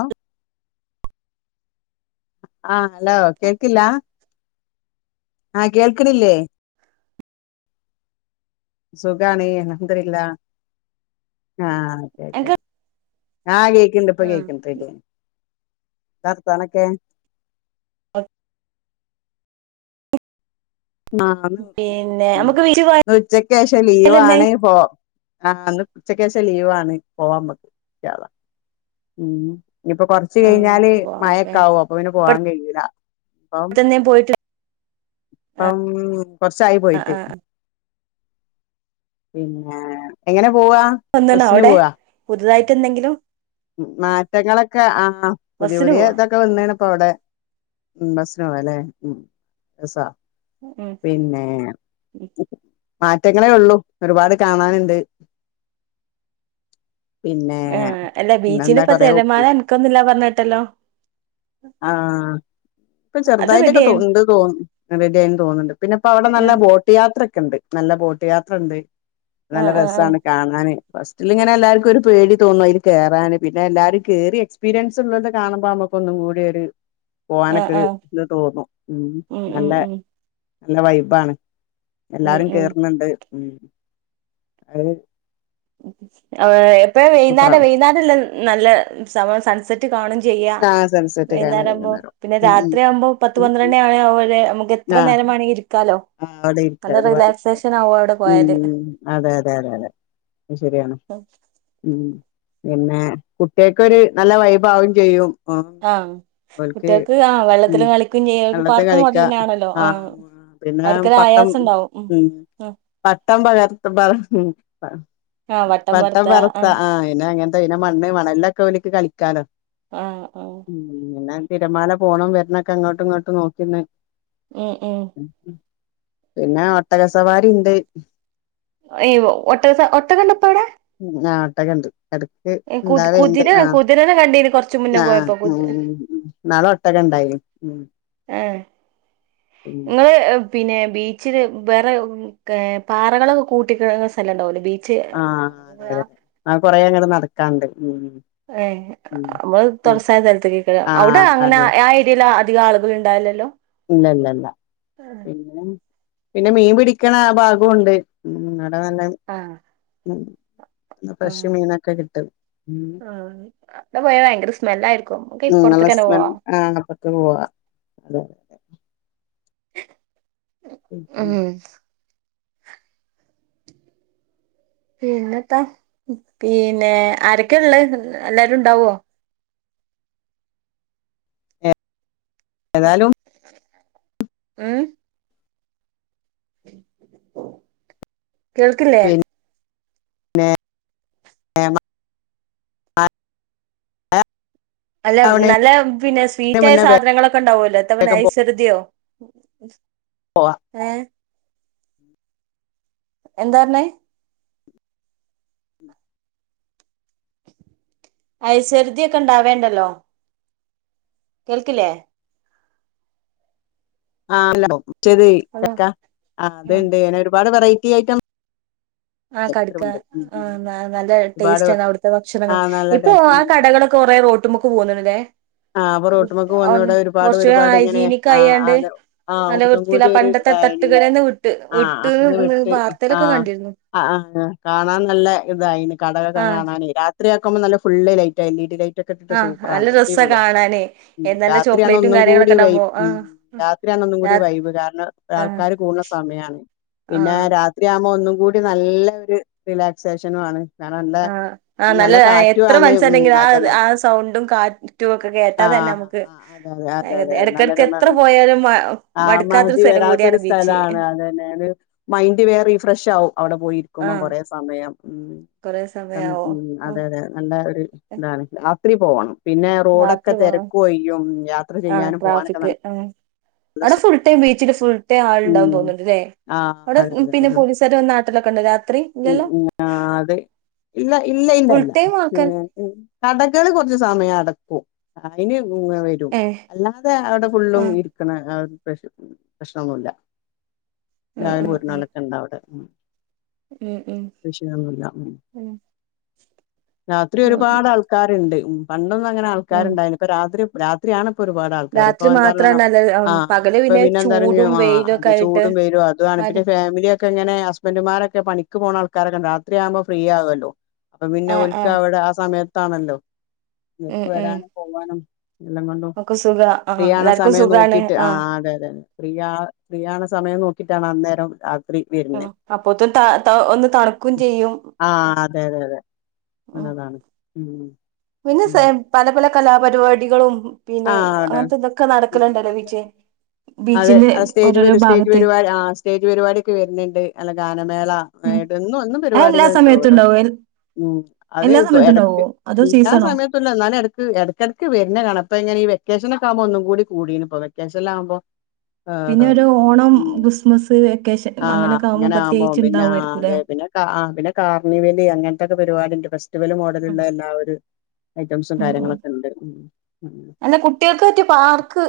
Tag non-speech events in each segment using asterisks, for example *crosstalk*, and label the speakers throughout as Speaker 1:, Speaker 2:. Speaker 1: O ആ hello കേക്കില്ല ആ കേൾക്ക്ണില്ലേ സുഖാണ് അൽഹംദുരില്ലാ ആ
Speaker 2: എൻക്ക്
Speaker 1: ആ കേക്ക്ണ്ട് ഇപ്പ കേക്ക്ണ്ട് ത്താ വർത്താനൊക്കെ
Speaker 2: അഹ്
Speaker 1: ആ
Speaker 2: പിന്നെ നമുക്ക് വീട്ടിൽ
Speaker 1: ഇന്ന് ഉച്ചക്കെഷം
Speaker 2: പോയാലെന്തേ
Speaker 1: ലീവാണ് പോ ആ ഇന്ന് ഉച്ചക്കെശം ലീവാണ് പോവാമ്മക്ക് ഇൻശാഅള്ളാ ഉം ഇഞ്ഞിപ്പോ കൊർച്ച്
Speaker 2: ആഹ്
Speaker 1: കഴിഞ്ഞാല്
Speaker 2: ഓക്കെ
Speaker 1: മഴക്കാവും അപ്പൊ പിന്നെ പോവാൻ കയ്യൂല ഇപ്പം
Speaker 2: ഇപ്പടുത്തന്നെ പോയിട്ട്
Speaker 1: പ്പം കൊർച്ചായി
Speaker 2: ആഹ്
Speaker 1: പോയിട്ട്
Speaker 2: ആഹ്
Speaker 1: പിന്നെ എങ്ങനെ പോവാ
Speaker 2: വന്ന്ണോ
Speaker 1: ബസ്സിന്
Speaker 2: അവ്ടെ പുതുതായിട്ട് എന്തെങ്കിലും
Speaker 1: മാറ്റങ്ങളക്കെ ആ പുതിയ
Speaker 2: ബസ്സിന്
Speaker 1: പുതിയേ
Speaker 2: പോവാ
Speaker 1: തൊ ഒക്ക വന്ന്ണ്പ്പ അവ്ടെ ഉം ബസ്സ്ന് പോവലെ ഉം സാ
Speaker 2: ഉം
Speaker 1: പിന്നെ മാറ്റങ്ങളേ ഒള്ളു ഒരുപാട് കാണാന്ണ്ട് പിന്നെ
Speaker 2: ആഹ് അല്ല ബീച്ചില്
Speaker 1: പിന്നെന്താ
Speaker 2: ഇപ്പ
Speaker 1: കൊറേ ഒപ്പ്
Speaker 2: തെരമാല അൻക്കൊന്നുല്ല പർഞ്ഞെട്ടല്ലോ
Speaker 1: ആ ഇപ്പ
Speaker 2: അത് റെഡി
Speaker 1: ചെർതായിട്ടക്കെ തൊ
Speaker 2: ആയി
Speaker 1: ഇണ്ട് തൊ റെഡിയായിൻ തോന്ന് ണ്ട് പിന്നെ ഇപ്പ അവടെ നല്ല
Speaker 2: ആഹ്
Speaker 1: ബോ ട്ട് യാത്ര ഒക്ക ഇണ്ട് നല്ല ബോട്ട് യാത്ര ഇണ്ട് നല്ല
Speaker 2: ആഹ് ആഹ്
Speaker 1: രസാണ് കാണാന് ഫസ്സ്ല് ഇങ്ങനെ എല്ലാര്ക്കു ഒരു പേടി തോന്നു അയില് കെറാന് പിന്നെ എല്ലാരും കേറി എക്സ്പീരിയൻസ് ഉള്ളോൽത് കാണുമ്പ നമ്മക്കോന്നും കൂടി ത്ഒരു
Speaker 2: ആഹ്
Speaker 1: പോകാനൊക്കെ ഒരു
Speaker 2: ആഹ്
Speaker 1: ഇത് തോന്നു ഉം
Speaker 2: ഉം
Speaker 1: നല്ല
Speaker 2: ഉം
Speaker 1: നല്ല വൈബാണ്
Speaker 2: ഉം
Speaker 1: എല്ലാരും
Speaker 2: ഉം
Speaker 1: കേറുന്നുണ്ട് ഉം അത്
Speaker 2: എപ്പഴ
Speaker 1: സൂപ്പറാ
Speaker 2: വൈനേരം വൈനാരല്ല നല്ല സമ സൺസെ റ്റ് കാണും ചെയ്യാം
Speaker 1: ആഹ് സൺസെറ്റ് കാണാൻ
Speaker 2: വൈന്നെര ആമ്പോ
Speaker 1: വൈകുന്നേരം
Speaker 2: പിന്നെ
Speaker 1: ഉം
Speaker 2: രാത്രി ആവുമ്പോ പത്ത്
Speaker 1: ഉം
Speaker 2: പന്ത്രണ്ട്ണ്ണി ആണ് അവരെ നമുക്ക് എത്ര
Speaker 1: ആഹ്
Speaker 2: നേരം വെണെങ്കി ഇരിക്കാലോ
Speaker 1: ആഹ് അവിടെ ഇരിക്ക
Speaker 2: നല്ല
Speaker 1: ഒരുപാട്
Speaker 2: റിലാക്സേഷൻ ആവു അവിടെ പോയാല്
Speaker 1: ഉം അതെ അതെ അതെ അതെ അത് ശരിയാണ്
Speaker 2: *unintelligible*
Speaker 1: ഉം പിന്നെ കുട്ടികക്കൊരു നല്ല വൈബാക്കേം ചെയ്യും
Speaker 2: ആഹ്
Speaker 1: ഓൽക്ക്
Speaker 2: കുട്ടികൾക്ക് ആഹ്
Speaker 1: ഉം
Speaker 2: വെള്ളത്തില് കളിക്കും ചെയ്യക്ക്
Speaker 1: വെള്ളത്തി
Speaker 2: പാർക്ക് മോഡല്
Speaker 1: കളിക്കാ
Speaker 2: തന്നെ ആണല്ലോ ആഹ്
Speaker 1: പിന്നെ
Speaker 2: അവർക്കൊരു
Speaker 1: പട്ടം
Speaker 2: ആയാസം ഉണ്ടാവും
Speaker 1: ഉം പട്ടം പകർത്തുമ്പാ ഉം അതാണ് *unintelligible*
Speaker 2: ആ വട്ടം
Speaker 1: പട്ടം
Speaker 2: വരത്ത ആ
Speaker 1: പറത്ത ആഹ് അയിന് അങ്ങനത്തെ ഇനെ മണ്ണ് വേണ എൽല്ലൊക്കെ ഓല്ക്ക് കളിക്കാലോ
Speaker 2: ആഹ് ആഹ്
Speaker 1: ഉം പിന്നെ തിരമാല പോണം വരണൊക്കെ അങ്ങോട്ടും ഇങ്ങോട്ട് നോക്കിന്ന്
Speaker 2: ഉം ഉം
Speaker 1: പിന്നെ ഒട്ടകസവാരി ഇണ്ട്
Speaker 2: അയ്യോ ഒട്ടകസ ഒട്ടകണ്ടപ്പോ അവിടെ
Speaker 1: ഉം ആഹ് ഒട്ടക്കെണ്ട് എടാ ക്ക്‌
Speaker 2: കു
Speaker 1: ഇണ്ടാവാലിണ്ട്
Speaker 2: കുതിര
Speaker 1: ആഹ്
Speaker 2: കുതിരനെ കണ്ടീന് കൊറച്ച് മുന്നേ
Speaker 1: ആഹ്
Speaker 2: പോയപ്പോ കുതി
Speaker 1: ഉം ഇനാളെ ഒട്ടക ഉണ്ടായിന്നു ഉം
Speaker 2: ആഹ്
Speaker 1: പിന്നെ
Speaker 2: നിങ്ങള് പിന്നെ ബീച്ചില് വേറെ ഒക്കെ പാറകളൊക് കൂട്ടിക് സ്ഥലം ഉണ്ടാവല്ലേ ബീച്ച്
Speaker 1: ആഹ് അതെ അതെ ആഹ് കൊറെ അങ്ങടെ നടക്കാണ്ട് ഉം ഉം
Speaker 2: ഏയ് നമ്മള്
Speaker 1: പിൻ
Speaker 2: തുറസായ സ്ഥലത്തേക്കെക്ക്‌യാ അവിടെ
Speaker 1: ആഹ്
Speaker 2: അങ്ങനെ
Speaker 1: അതെ
Speaker 2: ആ ഏരിയൽ അധികം ആളുകൾ ഉണ്ടാവില്ലല്ലോ
Speaker 1: ഇല്ലല്ലല്ല
Speaker 2: ആഹ്
Speaker 1: പിന്നെ പിന്നെ മീൻ പിടിക്കണ ആ ഭാഗം ഉണ്ട് അടെ നല്ലത്
Speaker 2: ആഹ്
Speaker 1: ഉം പിന്നെ ഫ്രഷ് മീനൊക്കെ കിട്ടും ഉം
Speaker 2: ആഹ് അടെ പോയ ഭയങ്കര സ്മെല്ലായിരിക്കും നമുക്ക്
Speaker 1: നിങ്ങള്
Speaker 2: ഇപ്പുറത്തേക്കന്നെ പോവാ
Speaker 1: ഹസ്ബൻഡ് ആണ് അപ്പത് പോവാ അതെ
Speaker 2: ഉം പിന്നെന്താ പിന്നെ ആരൊക്കെയ ഉള്ളെ എല്ലാരും ഉണ്ടാവോ
Speaker 1: ഏതാലും
Speaker 2: ഉം കേൾക്കില്ലേ
Speaker 1: പിന്നെ *inaudible*
Speaker 2: അല്ല
Speaker 1: ആവണേന്
Speaker 2: നല്ല പിന്നെ സ്വീറ്റ് ആയ
Speaker 1: മുന്നേ
Speaker 2: സാധനങ്ങളൊക്കെ ഉണ്ടാവുല്ലോ എത്തപ
Speaker 1: വേഗം
Speaker 2: നൈസ് ചെറുതിയോ
Speaker 1: പോവാ
Speaker 2: ഏഹ് എന്താ പറഞ്ഞേ ഐസരുതി ഒക്കെ ഉണ്ടാവേണ്ടല്ലോ കേൾക്കില്ലേ
Speaker 1: ആഹ് എലണ്ടോ മറ്റേത്
Speaker 2: ഹലോ
Speaker 1: ചക്ക ആ അത്ണ്ട് അങ്ങനെ ഒരുപാട് വെറൈറ്റി ഐറ്റം
Speaker 2: *inaudible* ആ കട്ക്ക
Speaker 1: ഉണ്ട്
Speaker 2: ആ നാ നല്ല
Speaker 1: ഒരുപാട്
Speaker 2: ടേസ്റ്റ് ആണ് അവിടുത്തെ ഭക്ഷണങ്ങള്
Speaker 1: ആഹ് നല്ല
Speaker 2: ഇപ്പൊ
Speaker 1: ടേസ്റ്റ്
Speaker 2: ആ
Speaker 1: ഉം
Speaker 2: കടകളൊ കൊറെറോട്ടുമൊക്ക് പോകുന്നുണ്ട്ല്ലേ
Speaker 1: ആഹ് അപ്പൊ റോട്ടുമക്ക്
Speaker 2: ആഹ്
Speaker 1: പോന്നവിടെ ഒരുപാട്
Speaker 2: കൊറച്ച്
Speaker 1: ഒരുപാട് ഇങ്ങനെ
Speaker 2: ഹൈജീനിക്ക്
Speaker 1: ആഹ്
Speaker 2: അയ്യാണ്ട്
Speaker 1: അതെ ആഹ്
Speaker 2: നല്ല
Speaker 1: ഒന്നും
Speaker 2: വൃത്തില്ല
Speaker 1: കൂടി ഒരു
Speaker 2: പണ്ടത്തെ *unintelligible*
Speaker 1: ഇതായിന്
Speaker 2: തട്ടുകരന്ന വിട്ട്
Speaker 1: ആഹ് അന്ന്
Speaker 2: വിട്ട്ന്ന്
Speaker 1: വിട്ട്
Speaker 2: വാർത്തയിലൊക്കെ കണ്ടിരുന്നു
Speaker 1: ആഹ് ആഹ് ആഹ് കാണാൻ നല്ല ഇതായിനു കടകൊക്കെ
Speaker 2: ആഹ്
Speaker 1: കാണാന് രാത്രിയാക്കുമ്പോ നല്ല ഫുള്ള് ലൈറ്റായി എല്ലിടി ലൈറ്റ് ഒക്കെയിട്ടിട്ട് സൂപ്പറാണ് അടിപൊളിയാ
Speaker 2: അതാണെ
Speaker 1: ഉം രാത്രിയാണൊന്നുംകൂടി വൈബ് രാത്രിയാണൊന്നുംകൂടി
Speaker 2: രാത്
Speaker 1: വൈബ് കാരണം
Speaker 2: ആഹ്
Speaker 1: ആൾക്കാര് കൂടുന്ന സമയാണ്
Speaker 2: ആഹ്
Speaker 1: രാത്രിയാകുമ്പോ ഒന്നും കൂടി നല്ല ഒരു റിലാക്സേഷനും ആണ് കാരണം നല്ല
Speaker 2: ആഹ് ആഹ് നല്ല
Speaker 1: കാറ്റു
Speaker 2: എത്ര
Speaker 1: ആണ് ഉം
Speaker 2: *unintelligible* ആ
Speaker 1: അതന്നെ
Speaker 2: ആ സൗണ്ടും കാറ്റ് റ്റും ഒക്കെ കേട്ടാ തന്നെ
Speaker 1: ആഹ്
Speaker 2: നമുക്ക്
Speaker 1: ആഹ് അതെ അതെ അതെ
Speaker 2: ഏകദെ
Speaker 1: അതെ
Speaker 2: ഇടയ്ക്കിടക്ക്
Speaker 1: നല്ലൊരു
Speaker 2: എത്ര
Speaker 1: മം
Speaker 2: പോയാലും മ
Speaker 1: ആഹ്
Speaker 2: മടുക്കാത്തൊരു
Speaker 1: മതി
Speaker 2: സ്ഥലം
Speaker 1: വരാത്ത
Speaker 2: കൂടിയാണ്
Speaker 1: ഒരു
Speaker 2: ബീച്ച്
Speaker 1: സ്ഥലാണ് അത് തന്നെല് മൈന്ഡ് വേറെ റീഫ്രഷ് ആകും അവിടെ പോയിരിക്കുമ്പം
Speaker 2: ആഹ്
Speaker 1: കൊറേ സ സമയം
Speaker 2: കൊറെ
Speaker 1: ഉം
Speaker 2: സമയാവോ
Speaker 1: ഉം അതെ അതെ നല്ല ഒരു എന്താണ് രാത്രി പോകണം പിന്നെ റോഡൊക്കെ ഒക്കെ
Speaker 2: രാത്രി പോണം
Speaker 1: തിരക്കുഒഴിയും യാത്ര
Speaker 2: ആഹ്
Speaker 1: ചെയ്യാനും പോകാനൊക്കെ
Speaker 2: ട്രാഫിക്
Speaker 1: നല്ല
Speaker 2: ആഹ് അവിടെ ഫുൾ ടൈം ബീച്ചില് ഫുൾ ടൈം ആളുണ്ടാവും
Speaker 1: ഉം
Speaker 2: തോന്നണുണ്ട് ല്ലേ
Speaker 1: ആഹ്
Speaker 2: അവിടെ
Speaker 1: അതെ
Speaker 2: ഉം
Speaker 1: അതെ
Speaker 2: പിന്നെ
Speaker 1: അതെ
Speaker 2: പോലീസുകാര് വന്നാട്ടലൊക്കെണ്ടോ രാത്രി
Speaker 1: ഉം
Speaker 2: ഇല്ലല്ലോ
Speaker 1: ആഹ് അതെ ഇല്ല ഇല്ല
Speaker 2: ഫുൾ
Speaker 1: ഇല്ലല്ല
Speaker 2: ടൈം ആൾക്കാർ
Speaker 1: പിന്നെ കടകള് കുറച്ച സമയം അടക്കും അതിന് ഇങ്ങവരും
Speaker 2: ഏ
Speaker 1: അല്ലാതെ അവിടെ
Speaker 2: ആ
Speaker 1: ഫുള്ളും ഇരിക്കണ പ്രശ്ന പ്രശ്നൊന്നുല്ല
Speaker 2: ആ
Speaker 1: രാവിലെ
Speaker 2: ആ
Speaker 1: പോയിട്ട്
Speaker 2: ആ
Speaker 1: ഒരു *unintelligible* ഉണ്ടവടെ
Speaker 2: ഉം ഉം
Speaker 1: വിഷയൊന്നുല്ല
Speaker 2: ഉം
Speaker 1: രാത്രി
Speaker 2: ആ
Speaker 1: ഒരുപാട് ആൾ ക്കാരുണ്ട് പണ്ടൊന്നും അങ്ങനെ
Speaker 2: ഉം
Speaker 1: ആൾക്കാരുണ്ടായിന്നില്ല ഇപ്പ രാത്രി രാ ത്രിയാണിപ്പോ ഒരുപാട് ആൾക്കാര് ഇപ്പൊ
Speaker 2: രാത്രി
Speaker 1: എന്താ പറ
Speaker 2: മാത്രാണ് അല്ല
Speaker 1: ആഹ്
Speaker 2: പകല്
Speaker 1: ഇപ്പൊ പിന്നെ എന്താ പറ
Speaker 2: ചൂടും
Speaker 1: ആഹ്
Speaker 2: വെയിലും ഒക്കെ
Speaker 1: അത്
Speaker 2: ആയിട്ട്
Speaker 1: ചൂടും വെയിലുവാണു അതാണ് പിന്നെ
Speaker 2: ആര്
Speaker 1: ഫാമിലിയൊക്കെ ഇങ്ങനെ ഹസ്ബൻഡുമാരൊക്കെ പണിക്ക് പോകണ ആൾക്കാരൊക്കെ രാത്രിയാവുമ്പോൾ ഫ്രീ ആകുവല്ലോ അപ്പൊ പിന്നെ ഓല്ക്കവിടെ ആ സമയത്താണല്ലോ
Speaker 2: ഉം
Speaker 1: ഓൽക്ക്
Speaker 2: ഉം
Speaker 1: വരാനും പോവാനും എല്ലാം കൊണ്ടും
Speaker 2: ഒക്കെ സുഖ ആ
Speaker 1: ഫ്രീ ആകണ
Speaker 2: എല്ലാർക്കും
Speaker 1: സമയം
Speaker 2: സുഖാണ്
Speaker 1: നോക്കിട്ട്
Speaker 2: ആ
Speaker 1: ആഹ് അതെ അതെ ഫ്രീ ആ ഫ്രീ ആകണ സമയം നോക്കിട്ടാണ് അന്നേരം *unintelligible*
Speaker 2: ഉം അപ്പൊത്ത ത ഒന്ന് തണുക്കും ചെയ്യും
Speaker 1: ആഹ് അതെ അതെ അതെ
Speaker 2: ഉം
Speaker 1: നല്ലതാണ് ഉം
Speaker 2: പിന്നെ സെ
Speaker 1: ഉം
Speaker 2: പല പല കലാപരിപാടികളും
Speaker 1: ആ
Speaker 2: പിന്നെ
Speaker 1: അതെ
Speaker 2: അങ്ങനത്തെ ഇതൊക്കെ
Speaker 1: ഉം
Speaker 2: നടക്കലുണ്ടല്ലോ
Speaker 1: അതെ
Speaker 2: *unintelligible*
Speaker 1: അതെ
Speaker 2: ബീച്ചിന്റെ
Speaker 1: അത് സ്റ്റേജ്
Speaker 2: ഓരോരോ
Speaker 1: പരിപ് സ്റ്റേജ്
Speaker 2: ഭാഗത്ത്
Speaker 1: പരിപാടി ആഹ് സ്റ്റേജ് പരിപാടിക്കെ വെരുന്ന്ണ്ട് അല്ല ഗാനമേള
Speaker 2: ഉം
Speaker 1: *unintelligible* എന്നും
Speaker 2: അത് എല്ലാ
Speaker 1: പരിപാടികൾണ്ട്
Speaker 2: സമയത്തും
Speaker 1: ഓരോ
Speaker 2: ഉണ്ടാവോ
Speaker 1: ഉം അത്
Speaker 2: എല്ലാ സമയത്തും ഉണ്ടാവോ?
Speaker 1: ഇടക്ക് പ്
Speaker 2: അതോ
Speaker 1: എല്ലാ
Speaker 2: സീസണോ?
Speaker 1: സമയത്തല്ല എന്നാലും എടക്ക് എടക്കെടക്ക് വരുന്ന കാണ ഇപ്പ ഇങ്ങനെ ഈ വെക്കേഷനക്കാകുമ്പോ ഒന്നും കൂടി കൂടി ഇപ്പോ വെക്കേഷനിലാകുമ്പോ
Speaker 2: പിന്നെ
Speaker 1: ആണോ
Speaker 2: ഒരു ഓണം,
Speaker 1: ഉം
Speaker 2: ക്രിസ്മസ്, വെക്കേഷൻ
Speaker 1: ആഹ്
Speaker 2: അങ്ങനൊക്കെ ആവുമ്പോ
Speaker 1: അങ്ങനാവുമ്പോ
Speaker 2: പ്രത്യേകിച്ച്
Speaker 1: പിന്നെ
Speaker 2: ഉണ്ടാവുമായിരിക്കുംല്ലേ?
Speaker 1: ആതെ പിന്നെ ആഹ് ആഹ് പിന്നെ കാർണിവല് അങ്ങനത്തെക്കെ പരിപാടിണ്ട് ഫെസ് സ്റ്റിവല്
Speaker 2: ഉം
Speaker 1: മോഡലുള്ള എല്ലാ ഒരു ഐറ്റംസും
Speaker 2: ഉം ഉം
Speaker 1: കാര്യങ്ങളൊക്കെ ണ്ട്
Speaker 2: അല്ല കുട്ടികൾക്ക് പറ്റിയ പാർക്ക്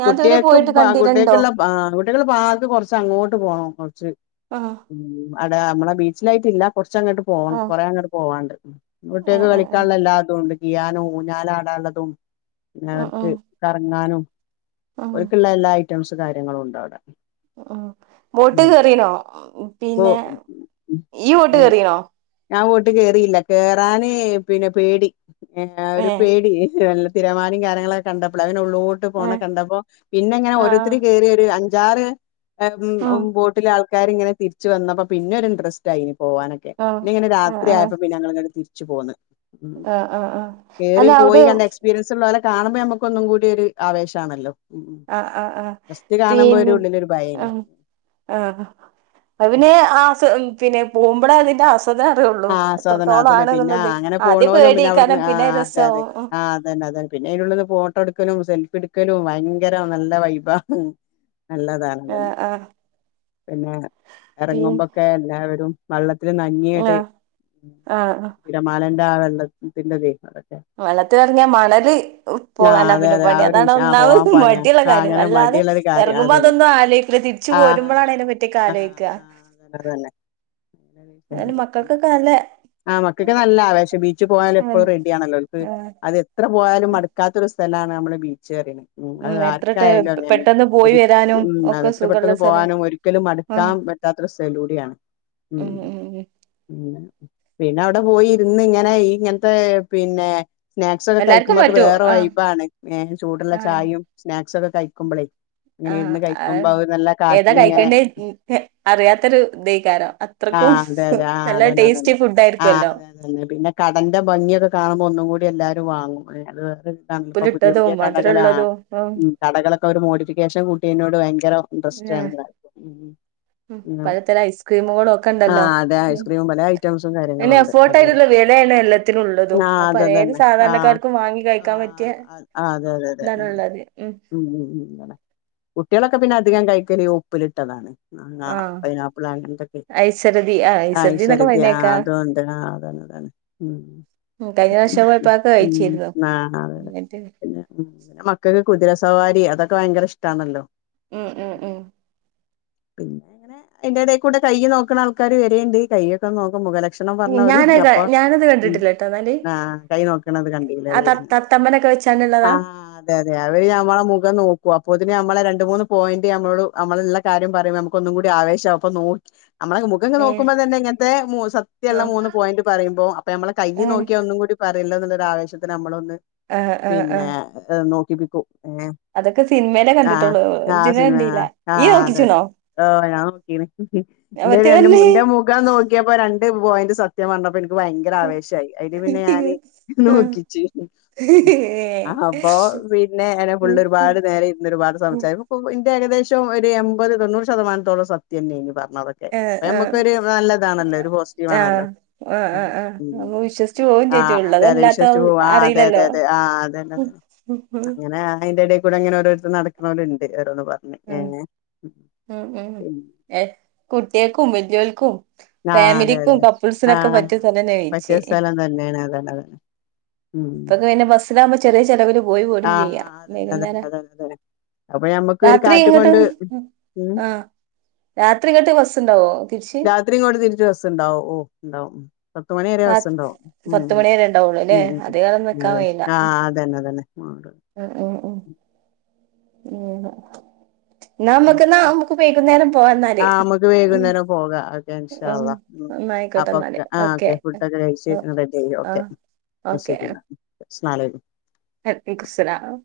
Speaker 2: ഞാൻതുവരെ പോയിട്ട് കണ്ടിരുണ്ടോ
Speaker 1: ആഹാ കുട്ടികളെ പാർക്ക് കൊറച്ച് അങ്ങോട്ട് പോണം കൊറച്ച്
Speaker 2: ആഹ്
Speaker 1: ഉം അവടെ നമ്മടെ ബീച്ചിലായിട്ടില്ല കൊറച്ചങ്ങോട്ട് പോണം
Speaker 2: ആഹ്
Speaker 1: കൊറേ അങ്ങട്ട് പോവാണ്ട്
Speaker 2: ആഹ്
Speaker 1: കുട്ടികൾക്ക്
Speaker 2: ആഹ്
Speaker 1: കളിക്കാനുള്ള എല്ലാ തും ഉണ്ട് ഗിയാനും ഊഞ്ഞാലാടാള്ളതും
Speaker 2: ആഹ്
Speaker 1: ങ്ങൾക് കറങ്ങാനും.
Speaker 2: ആഹ് ആഹ്
Speaker 1: ഓൽക്കുള്ള എല്ലാ ഐറ്റംസും കാര്യങ്ങളും ഉണ്ട് അവിടെ.
Speaker 2: ഉം വോട്ട്
Speaker 1: ഉം
Speaker 2: കേറീണോ. ഉം
Speaker 1: ഇപ്പൊ
Speaker 2: പിന്നെ ഇയ്യ് വോട്ട് കേറീണോ?
Speaker 1: ഞാ വോട്ട് കേറീല്ല. കേറാന് പിന്നെ പേടി. ഏഹ് ഒരു പേടി. ഹ് വെള്ള തിരമാലിം കാര്യങ്ങളൊക്കെ കണ്ടപ്പോളെ. അഹ് ഉള്ളൊട്ട് പോണ
Speaker 2: ഏഹ്
Speaker 1: കണ്ടപ്പോ പിന്നെ ങ്ങനെ
Speaker 2: ആഹ്
Speaker 1: ഓരോരുത്തര് കയറി ഒരു അൻ ജാറ് ഹേ
Speaker 2: ആഹ്
Speaker 1: ഉം ബോട്ടില ആൾക്കാര് ഇങ്ങനെ തിരിച്ചു വന്നപ്പോ പിന്നെ ഒരു ഇൻട്രസ്റ്റ് ആയി ന് പോകാനൊക്കെ. ക്കെ.
Speaker 2: ആഹ്
Speaker 1: പിന്നെ ഇങ്ങനെ
Speaker 2: ആഹ്
Speaker 1: രാത്രിയപ്പോ പിന്നെ ഞങ്ങള് ങ്ങട്ടെ തിരിച്ചു പോന്ന്. ഉം.
Speaker 2: ആഹ് ആഹ് ആഹ് ആഹ്
Speaker 1: കേറി
Speaker 2: അല്ല
Speaker 1: പോയി
Speaker 2: അവിടെ
Speaker 1: കണ്ട എക്സ് പീരിൻസ്ള്ളൊലെ കാണുമ്പോ നമോക്കൊന്നും കൂടി ഒരു ആവേഷാണല്ലോ
Speaker 2: ആഹ് ആഹ് ആഹ്
Speaker 1: ഫസ്റ്റ് കാണുമ്പോ
Speaker 2: പിൻ
Speaker 1: ഒരു ഉള്ളില് ഒരു ഭയെനി.
Speaker 2: ആഹ് ആഹ് അത് പിന്നെ ആഹ് സൊ പിന്നെ പോകുമ്പോളാ അയിന്റെ അവസ്ഥ ത അറിയുള്ളൂ.
Speaker 1: ആസ്വാദനം
Speaker 2: എത്രത്തോളം
Speaker 1: അതന്നെ
Speaker 2: ആണ്
Speaker 1: പിന്നെ
Speaker 2: ന്നുള്ളത്.
Speaker 1: അങ്ങനെ
Speaker 2: ആദ്യ
Speaker 1: പോണോലും പിന്നെ അവിടുന്ന്
Speaker 2: പേടിയാക്കാരം.
Speaker 1: ആ
Speaker 2: പിന്നെ
Speaker 1: അതെ അതെ
Speaker 2: രസവും.
Speaker 1: ആ അതന്നെ അതന്നെ പിന്നെ അയിന്റ് ള്ളിന്ന് ഫോട്ടോ എടുക്കലും സെൽഫി ടുക്കലും ഭയങ്കര നല്ല വൈബ. നല്ലത. അതന്നെ.
Speaker 2: ആഹ് ആഹ്
Speaker 1: പിന്നെ
Speaker 2: പി
Speaker 1: എറങ്ങുമ്പൊക്കെ എല്ലാവരും. വള്ളത്തിൽ നഞ്ഞിങ്ങട്ട്.
Speaker 2: ആഹ് ആഹ്
Speaker 1: തിരമാലന്റെ ആ വെള്ളത്തിന്റെ തെ
Speaker 2: വെള്ളത്തിലിറങ്ങിയാ മണല്
Speaker 1: ആ
Speaker 2: പോകാനാ
Speaker 1: അതെ
Speaker 2: പിന്നെ
Speaker 1: അതെ ആ
Speaker 2: പണി.
Speaker 1: ഒരു
Speaker 2: അതാണ്
Speaker 1: വിഷ ആ പോവാൻ
Speaker 2: ഒന്നാമത്
Speaker 1: പണിയാ
Speaker 2: മടിയുള്ള
Speaker 1: ആ
Speaker 2: കാര്യം.
Speaker 1: അങ്ങനെ
Speaker 2: അല്ലാതെ.
Speaker 1: മടിയുള്ളൊരു കാര്യം
Speaker 2: എറങ്ങുമ്പോ
Speaker 1: അതന്നെ
Speaker 2: അതൊന്നും ആലോയ്ക്കൂല. തിരിച്ചു പോരുമ്പോഴാ അതിനെ പറ്റിയൊക്കെ ആലോയിക്ക.
Speaker 1: വാട്ന്നന്നെ. അങ്ങനെ
Speaker 2: മക്കൾക്കൊക്കെ നല്ല
Speaker 1: ആഹ് മക്കക് നല്ല ആവേശം ബീച്ച്
Speaker 2: ഉം
Speaker 1: പ്പഴും റെഡിയാണല്ലോൽക്ക്.
Speaker 2: ആഹ്
Speaker 1: അത് എത്ര പോയാലും മടുക്കാത്തൊരു സ്ഥലാണ്. നമ്മള് ബീച്ച് ന്ന് പറി ഉം, അത്
Speaker 2: എത്ര ടെ
Speaker 1: ആർക്കായാലും അങ്ങനെ.
Speaker 2: പെട്ടെന്ന് പോയി
Speaker 1: ഒരി
Speaker 2: വരാനും
Speaker 1: ക്യും അത്
Speaker 2: ഒക്കെ
Speaker 1: അത്ര
Speaker 2: സുഖമുള്ള
Speaker 1: പെട്ടന്ന്
Speaker 2: സ്ഥലാ
Speaker 1: പോകാനും ഒരിക്കലും മടുക്കാൻ
Speaker 2: ആഹ്
Speaker 1: പ റ്റാതൊരു സലൂടി ആണ്.
Speaker 2: ഉം ഉം
Speaker 1: ഉം, പിന്നെ അവിടെ പോയി ഇരുന്ന് ഇങ്ങനെ ഈ ഇങ്ങൻത്തെ പിന്നെ. സ്നാക്സൊക്കെ
Speaker 2: എല്ലാർക്കും
Speaker 1: കഴിക്കുമ്പോ അത്
Speaker 2: പറ്റും
Speaker 1: വേറെ
Speaker 2: ആഹ്
Speaker 1: വൈബാണ്. ഏഹ് ചൂടുള്ള
Speaker 2: ആഹ്
Speaker 1: ചായിം. സ്നാക്സ് ക്കെ കഴിക്കുമ്പോളേ ങ്ങനെ
Speaker 2: ആഹ്
Speaker 1: ഇരുന്ന്
Speaker 2: ആഹ്
Speaker 1: കഴിക്കുമ്പോ. നല്ല
Speaker 2: ഏതാ
Speaker 1: കാറ്റിലിങ്ങനെ
Speaker 2: കഴിക്കേണ്ടേ ഉം ഹേ അറിയാത്തൊരു ഇതേകാരം. അത്രക്കും.
Speaker 1: ആഹ് അതെ
Speaker 2: നല്ല ടേസ്റ്റി ഫുഡായിരിക്കോല്ലോ.
Speaker 1: അയിന് പിന്നെ കടന്റെ ഭംഗിയൊക്കെ കാണുമ്പോ ഒന്നും കൂടി എല്ലാരും വാങ്ങും. അത് വേറെ പ്പ പുതിയ
Speaker 2: ഉപ്പിലിട്ടതും
Speaker 1: പുതിയ കടകള്, ആഹ്
Speaker 2: മധുരള്ളതും
Speaker 1: ഉം കടകളൊക്കെ ഒരു മോഡിഫിക്കേഷൻ കൂട്യേ നോണ്ട് ഭയങ്കരം ഇന്ട്രെസ്റ്റാ
Speaker 2: ഉം
Speaker 1: ണല്ലോ.
Speaker 2: പലതരം ഐസ്ക്രീമുകളും ഒക്കെ ഉണ്ടല്ലോ
Speaker 1: ആഹ് അത്. ഐസ്ക്രീമും പലെ ഐറ്റംസും
Speaker 2: പിന്നെ
Speaker 1: കാര്യങ്ങളുണ്ട്.
Speaker 2: എഫോർട്ട്
Speaker 1: അതെ തെ.
Speaker 2: ആയിട്ടുള്ള വിലയാണ് എല്ലാത്തിനും ഉള്ളതും
Speaker 1: ആഹ്
Speaker 2: അപ്പൊ
Speaker 1: അതെ
Speaker 2: ഏത്
Speaker 1: തന്നെ. ആഹ്,
Speaker 2: സാധാരണക്കാർക്കും വാങ്ങി കഴിക്കാൻ പറ്റിയ
Speaker 1: ആഹ് അതെ തെ തെ ഉം ഉം ഉം ഉം അതെ. കുട്ടികളൊക്കെ പിന്നെ അധികം കൈക്കല് ഉപ്പിലിട്ടതാണ്. മാങ്ങ,
Speaker 2: ആഹ്
Speaker 1: പൈനാപ്പള്, അങ്ങൻത്തെ ക്കെ.
Speaker 2: ഐസർദി ആഹ് ഐസർദി എന്നൊക്കെ
Speaker 1: ഐസോരതി ആഹ്
Speaker 2: പറയണേക്കാ
Speaker 1: അതൊണ്ട് ആഹ് അതാണ് അതാണ്.
Speaker 2: ഉം, കഴിഞ്ഞ പ്രാശ്യം പോയപ്പോ അതൊക്കെ കഴിച്ചിരുന്നു.
Speaker 1: ആ അതെ അതെ
Speaker 2: ഞട്ട്
Speaker 1: പിന്നെ ഉം മക്കൾക്ക് കുതിരസവാരി അതൊക്കെ ഭയങ്കര ഇഷ്ട്ടാണല്ലോ.
Speaker 2: ആഹ് ആഹ്
Speaker 1: പിന്നെ അയ്ന്റെ ടെ കൂടെ കയ്യ് നോക്കണ ആൾ ക്കാര് വരേണ്ട്. കയൊക്കെ നോക്കും. മുഖല ലക്ഷണം പറഞ്ഞവര്
Speaker 2: ഞാനത്
Speaker 1: അപ്പം
Speaker 2: ഞാനത് കണ്ടിട്ടില്ല ട്ടോ എന്നാല്
Speaker 1: ആഹ് കൈ നോക്കണത് കണ്ടീല
Speaker 2: ആ
Speaker 1: ലെ.
Speaker 2: ത തത്തമ്മനൊക്കെ വെച്ചാണ്ട് ള്ളെ താ.
Speaker 1: അതെ, തെ അവര് ഞമ്മളെ മുഖം നോക്കു. അപ്പൊ തിന് നമ്മളെ രണ്ട് മൂന്ന് പോയിന്റ് നമ്മോ നമ്മള് ള്ളെ കാര്യം പറയുമ്പോ നമുക്ക് ഒന്നും കൂടി ആവേഷാവും. അപ്പൊ നോക്കി നമ അതക്കെ നോക്കുമ്പോൾ തന്നെ ങ്ങൻത്തെ മ സത്യുള്ള മൂന്ന് പോയിന്റ് പറയുമ്പോൾ അപ്പൊ നമ്മളെ കയ്യ്
Speaker 2: ഉം
Speaker 1: നോക്കിയ ഒന്നും കൂടി. പറയല്ലേന്ന്ള്ള ആവേശത്തിന നമ്മളൊന്ന്
Speaker 2: ആഹ് ആഹ്
Speaker 1: പിന്നെ
Speaker 2: ആഹ്
Speaker 1: ഹ് നോക്കിപ്പിക്കും ഏഹ്
Speaker 2: അതൊക്കെ സിനിമേലെ
Speaker 1: ആഹ്
Speaker 2: കണ്ടിട്ടുള്ളൂ
Speaker 1: ആഹ്
Speaker 2: ഒറിജിനൽ
Speaker 1: സിനിമ
Speaker 2: കണ്ടീല്ല
Speaker 1: ആഹ്
Speaker 2: ഇയ്യ്
Speaker 1: ആഹ് അതെ അതെ
Speaker 2: നോക്കിച്ച്ണോ
Speaker 1: ഓഹ് ഞാൻ നോക്കീന്. *unintelligible* ഇന്റെ
Speaker 2: മറ്റേ
Speaker 1: രണ്ട്
Speaker 2: വല്ലേ
Speaker 1: ഇന്റെ മുഖാ നോക്കിയപ്പോ രണ്ട് പോയിന്റ് സത്യ വന്നപ്പം ഇൻ വയങ്കര ആവേശായി അയില് പിന്നെ ഞാന് നോക്കിച്ച്. ഉം ആഹപ്പൊ പി പിന്നെ *unintelligible* ഫുള്ള് ഒരുപാട് നേരെ ഇരുന്ന് ഒരുപാട് സംസാരം ഇന്റെ ഏകദേശം ഒരു എമ്പത്, തൊണ്ണൂറ് ശതമാനത്തോളം സ ത്യന്നേനി പർഞ്ഞതൊക്കെ അപ്പ
Speaker 2: ആഹ് ആഹ് ആഹ്
Speaker 1: നമ്മക്കൊരു നല്ലതാണല്ലോ ഒരു പോസറ്റീവാണല്ലോ
Speaker 2: ആഹ് ആഹ്
Speaker 1: *unintelligible*
Speaker 2: ആഹ്
Speaker 1: ഉം
Speaker 2: നമ്മ വിശ്വസിച്ച് പോവും
Speaker 1: ആ
Speaker 2: ചെജ്ജും
Speaker 1: അതെ അതെ
Speaker 2: ഉള്ളതല്ലാത്ത
Speaker 1: വിശ്വസിച്ചു പോ ആ അതെ അതെ
Speaker 2: അറിയില്ലല്ലോ
Speaker 1: അതെ ആ അതന്നെ
Speaker 2: ഉം
Speaker 1: അതന്നെ. അങ്ങനെ അതിന്റെ എടേ കൂടെങ്ങനെ ഓരോരുത്തർ നടക്ക്ണോൽ ഇണ്ട് ഓരോന്ന് പർ
Speaker 2: ഏഹ്
Speaker 1: പിന്നെ
Speaker 2: *unintelligible* ഏഹ് കുട്ട്യേക്കും വല്യോൽക്കും
Speaker 1: ആഹ് അതെ
Speaker 2: ഫാമിലിക്കും
Speaker 1: അതെ
Speaker 2: കപ്പിൾസിനൊക്കെ
Speaker 1: ആഹ്
Speaker 2: പറ്റിയ സ്ഥലന്നെ
Speaker 1: പറ്റിയ
Speaker 2: ബീച്ച്
Speaker 1: സ്ഥലം തന്നെയാണ് അതാണ് അതാണ് ഉം
Speaker 2: ഇപ്പൊക്കെ പിന്നെ ബസ്സിലാകുമ്പോ ചെറിയ ചെലവില് പോയി പോലും
Speaker 1: ആഹ്
Speaker 2: ചെയ്യാം
Speaker 1: അതന്നെ
Speaker 2: വൈകുന്നേരം.
Speaker 1: *unintelligible* ഞമ്മക്ക് ഒരു
Speaker 2: രാത്രി
Speaker 1: കാറ്റും
Speaker 2: ഇങ്ങട്ട്
Speaker 1: കൊണ്ട്
Speaker 2: ഉം
Speaker 1: ഉം
Speaker 2: ആ രാത്രി ഇങ്ങട്ട് ബസ്സ്ണ്ടാവോ തിരിച്ച്?
Speaker 1: രാത്രി ഇങ്ങോട്ട് തിരിച്ച് ബസ്സുണ്ടാവും ഓഹ് ഇണ്ടാവും ഉം പത്തുമണി വരെ ബസ്സ്ണ്ടാവും ഉം
Speaker 2: പത്ത് മണി വരെ ഉണ്ടാവുള്ളൂ അല്ലേ
Speaker 1: ഉം ഉം ഉം
Speaker 2: അധികകാലം നിക്കാൻ
Speaker 1: ഉം ആ ആ അതന്നെ അതന്നെ മാട്
Speaker 2: ആഹ് ഉം ഉം
Speaker 1: *inaudible*
Speaker 2: *unintelligible* എന്നാ നമ്മുക്ക് എന്നാ
Speaker 1: *unintelligible*
Speaker 2: നമുക്ക് വൈകുന്നേരം പോവാ എന്നാല്
Speaker 1: ആ നമ്മക്ക്
Speaker 2: ഉം
Speaker 1: വൈകുന്നേരം പോകാം ഓക്കെ ഇൻഷാ അള്ളാ. ഉം
Speaker 2: എന്നായിക്കോട്ടെ
Speaker 1: അപ്പൊ
Speaker 2: എന്നാല്
Speaker 1: ആ ഓക്കെ ഫുഡൊക്കെ കഴിച്ച് റെഡി ആയി ഓക്കെ
Speaker 2: ആഹ്
Speaker 1: ശരി എന്നാ. അസ്സലാ അലൈക്കും
Speaker 2: *unintelligible* സലാം